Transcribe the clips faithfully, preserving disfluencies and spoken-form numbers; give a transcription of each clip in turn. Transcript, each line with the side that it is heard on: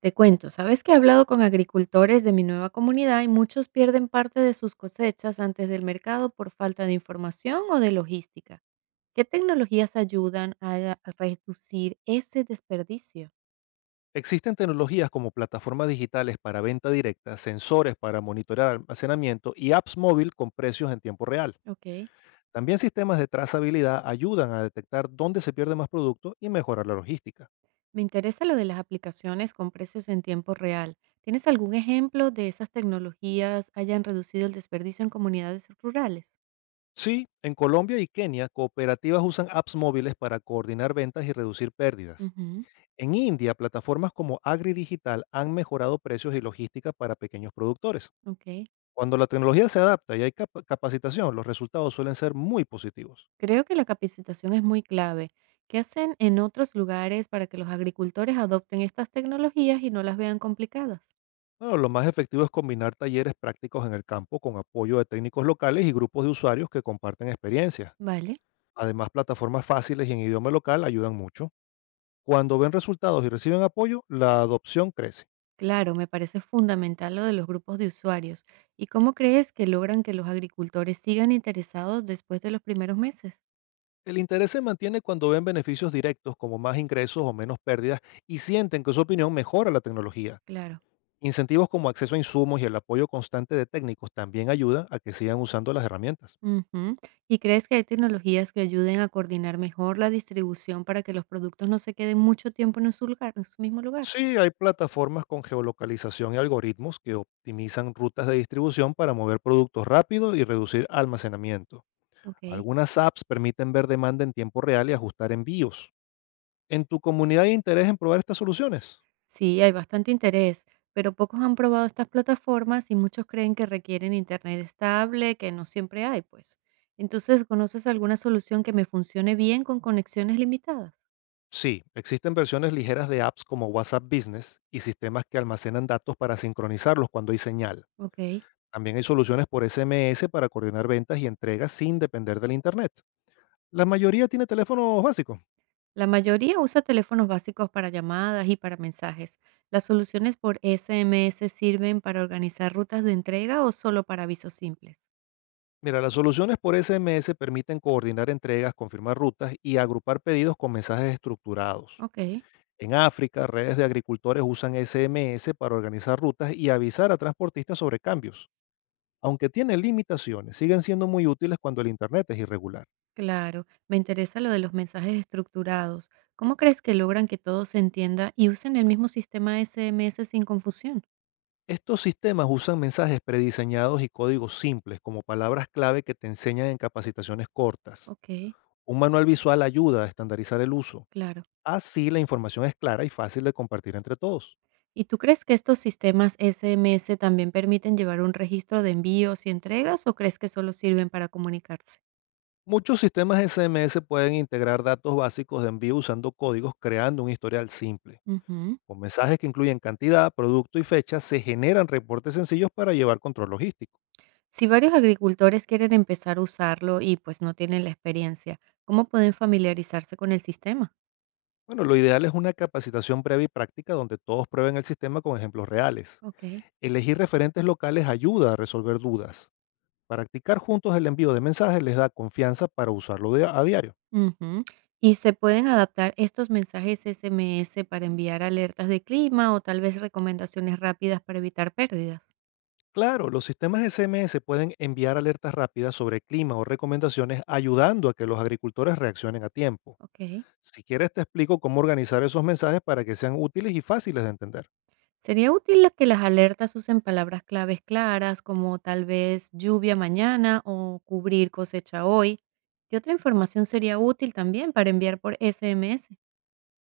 right: Te cuento, sabes que he hablado con agricultores de mi nueva comunidad y muchos pierden parte de sus cosechas antes del mercado por falta de información o de logística. ¿Qué tecnologías ayudan a a reducir ese desperdicio?
left: Existen tecnologías como plataformas digitales para venta directa, sensores para monitorear almacenamiento y apps móvil con precios en tiempo real.
right: Ok,
left: También sistemas de trazabilidad ayudan a detectar dónde se pierde más producto y mejorar la logística.
right: me interesa lo de las aplicaciones con precios en tiempo real. ¿Tienes algún ejemplo de esas tecnologías hayan reducido el desperdicio en comunidades rurales?
left: Sí, en Colombia y Kenia, cooperativas usan apps móviles para coordinar ventas y reducir pérdidas.
right: Ujú,
left: En India, plataformas como AgriDigital han mejorado precios y logística para pequeños productores.
right: ok.
left: Cuando la tecnología se adapta y hay cap- capacitación, los resultados suelen ser muy positivos.
right: Creo que la capacitación es muy clave. ¿Qué hacen en otros lugares para que los agricultores adopten estas tecnologías y no las vean complicadas?
left: Bueno, lo más efectivo es combinar talleres prácticos en el campo con apoyo de técnicos locales y grupos de usuarios que comparten experiencias.
right: Vale.
left: Además, plataformas fáciles y en idioma local ayudan mucho. Cuando ven resultados y reciben apoyo, la adopción crece.
right: Claro, me parece fundamental lo de los grupos de usuarios. ¿Y cómo crees que logran que los agricultores sigan interesados después de los primeros meses?
left: El interés se mantiene cuando ven beneficios directos como más ingresos o menos pérdidas y sienten que su opinión mejora la tecnología.
right: Claro.
left: Incentivos como acceso a insumos y el apoyo constante de técnicos también ayudan a que sigan usando las herramientas.
right: Ujú. ¿Y crees que hay tecnologías que ayuden a coordinar mejor la distribución para que los productos no se queden mucho tiempo en un su lugar, en su mismo lugar?
left: Sí, hay plataformas con geolocalización y algoritmos que optimizan rutas de distribución para mover productos rápido y reducir almacenamiento.
right: Ok.
left: Algunas apps permiten ver demanda en tiempo real y ajustar envíos. ¿En tu comunidad hay interés en probar estas soluciones?
right: Sí, hay bastante interés, pero pocos han probado estas plataformas y muchos creen que requieren internet estable, que no siempre hay, pues. Entonces, ¿conoces alguna solución que me funcione bien con conexiones limitadas?
left: Sí, existen versiones ligeras de apps como WhatsApp Business y sistemas que almacenan datos para sincronizarlos cuando hay señal.
right: Ok.
left: También hay soluciones por S M S para coordinar ventas y entregas sin depender del Internet. La mayoría tiene teléfonos básicos.
right: La mayoría usa teléfonos básicos para llamadas y para mensajes. ¿Las soluciones por S M S sirven para organizar rutas de entrega o solo para avisos simples?
left: Mira, las soluciones por S M S permiten coordinar entregas, confirmar rutas y agrupar pedidos con mensajes estructurados.
right: Ok.
left: En África, redes de agricultores usan S M S para organizar rutas y avisar a transportistas sobre cambios. Aunque tienen limitaciones, siguen siendo muy útiles cuando el Internet es irregular.
right: Claro, me interesa lo de los mensajes estructurados. ¿Cómo crees que logran que todo se entienda y usen el mismo sistema S M S sin confusión?
left: Estos sistemas usan mensajes prediseñados y códigos simples como palabras clave que te enseñan en capacitaciones cortas.
right: Ok,
left: Un manual visual ayuda a estandarizar el uso.
right: claro.
left: Así la información es clara y fácil de compartir entre todos.
right: ¿Y tú crees que estos sistemas S M S también permiten llevar un registro de envíos y entregas o crees que solo sirven para comunicarse?
left: Muchos sistemas S M S pueden integrar datos básicos de envío usando códigos creando un historial simple.
right: Ujú.
left: Con mensajes que incluyen cantidad, producto y fecha, se generan reportes sencillos para llevar control logístico.
right: Si varios agricultores quieren empezar a usarlo y pues no tienen la experiencia, ¿cómo pueden familiarizarse con el sistema?
left: Bueno, lo ideal es una capacitación breve y práctica donde todos prueben el sistema con ejemplos reales.
right: Ok.
left: Elegir referentes locales ayuda a resolver dudas. Practicar juntos el envío de mensajes les da confianza para usarlo de- a diario.
right: Ujú. ¿Y se pueden adaptar estos mensajes S M S para enviar alertas de clima o tal vez recomendaciones rápidas para evitar pérdidas?
left: Claro, los sistemas S M S pueden enviar alertas rápidas sobre clima o recomendaciones ayudando a que los agricultores reaccionen a tiempo.
right: Ok.
left: Si quieres te explico cómo organizar esos mensajes para que sean útiles y fáciles de entender.
right: Sería útil la- que las alertas usen palabras claves claras como tal vez lluvia mañana o cubrir cosecha hoy. ¿Qué otra información sería útil también para enviar por S M S?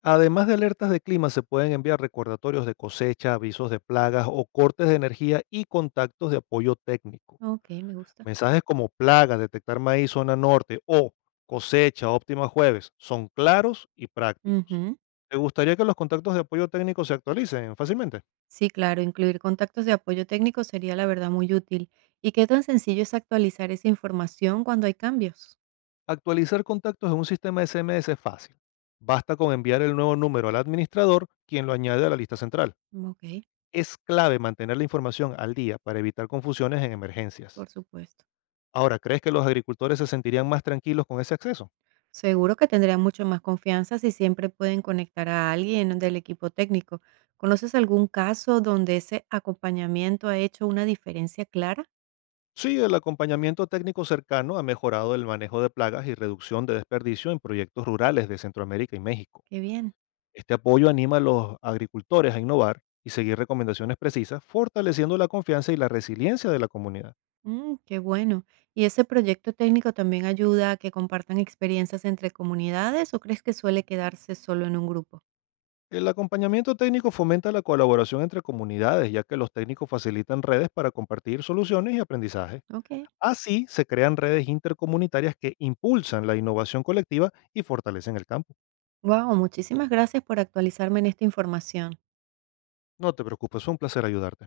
left: Además de alertas de clima, se pueden enviar recordatorios de cosecha, avisos de plagas o cortes de energía y contactos de apoyo técnico.
right: Ok, me gusta.
left: Mensajes como plaga, detectar maíz zona norte o cosecha óptima jueves son claros y prácticos.
right: Ujú.
left: ¿Te gustaría que los contactos de apoyo técnico se actualicen fácilmente?
right: Sí, claro, incluir contactos de apoyo técnico sería la verdad muy útil. ¿Y qué tan sencillo es actualizar esa información cuando hay cambios?
left: Actualizar contactos en un sistema S M S es fácil. Basta con enviar el nuevo número al administrador, quien lo añade a la lista central.
right: Ok,
left: Es clave mantener la información al día para evitar confusiones en emergencias.
right: por supuesto.
left: Ahora, ¿crees que los agricultores se sentirían más tranquilos con ese acceso?
right: Seguro que tendría mucho más confianza si siempre pueden conectar a alguien del equipo técnico. ¿Conoces algún caso donde ese acompañamiento ha hecho una diferencia clara?
left: Sí, el acompañamiento técnico cercano ha mejorado el manejo de plagas y reducción de desperdicio en proyectos rurales de Centroamérica y México.
right: Qué bien.
left: Este apoyo anima a los agricultores a innovar y seguir recomendaciones precisas, fortaleciendo la confianza y la resiliencia de la comunidad.
right: Mm, qué bueno. ¿Y ese proyecto técnico también ayuda a que compartan experiencias entre comunidades o crees que suele quedarse solo en un grupo?
left: El acompañamiento técnico fomenta la colaboración entre comunidades, ya que los técnicos facilitan redes para compartir soluciones y aprendizaje.
right: Ok,
left: Así se crean redes intercomunitarias que impulsan la innovación colectiva y fortalecen el campo.
right: wow, muchísimas gracias por actualizarme en esta información.
left: No te preocupes, fue un placer ayudarte.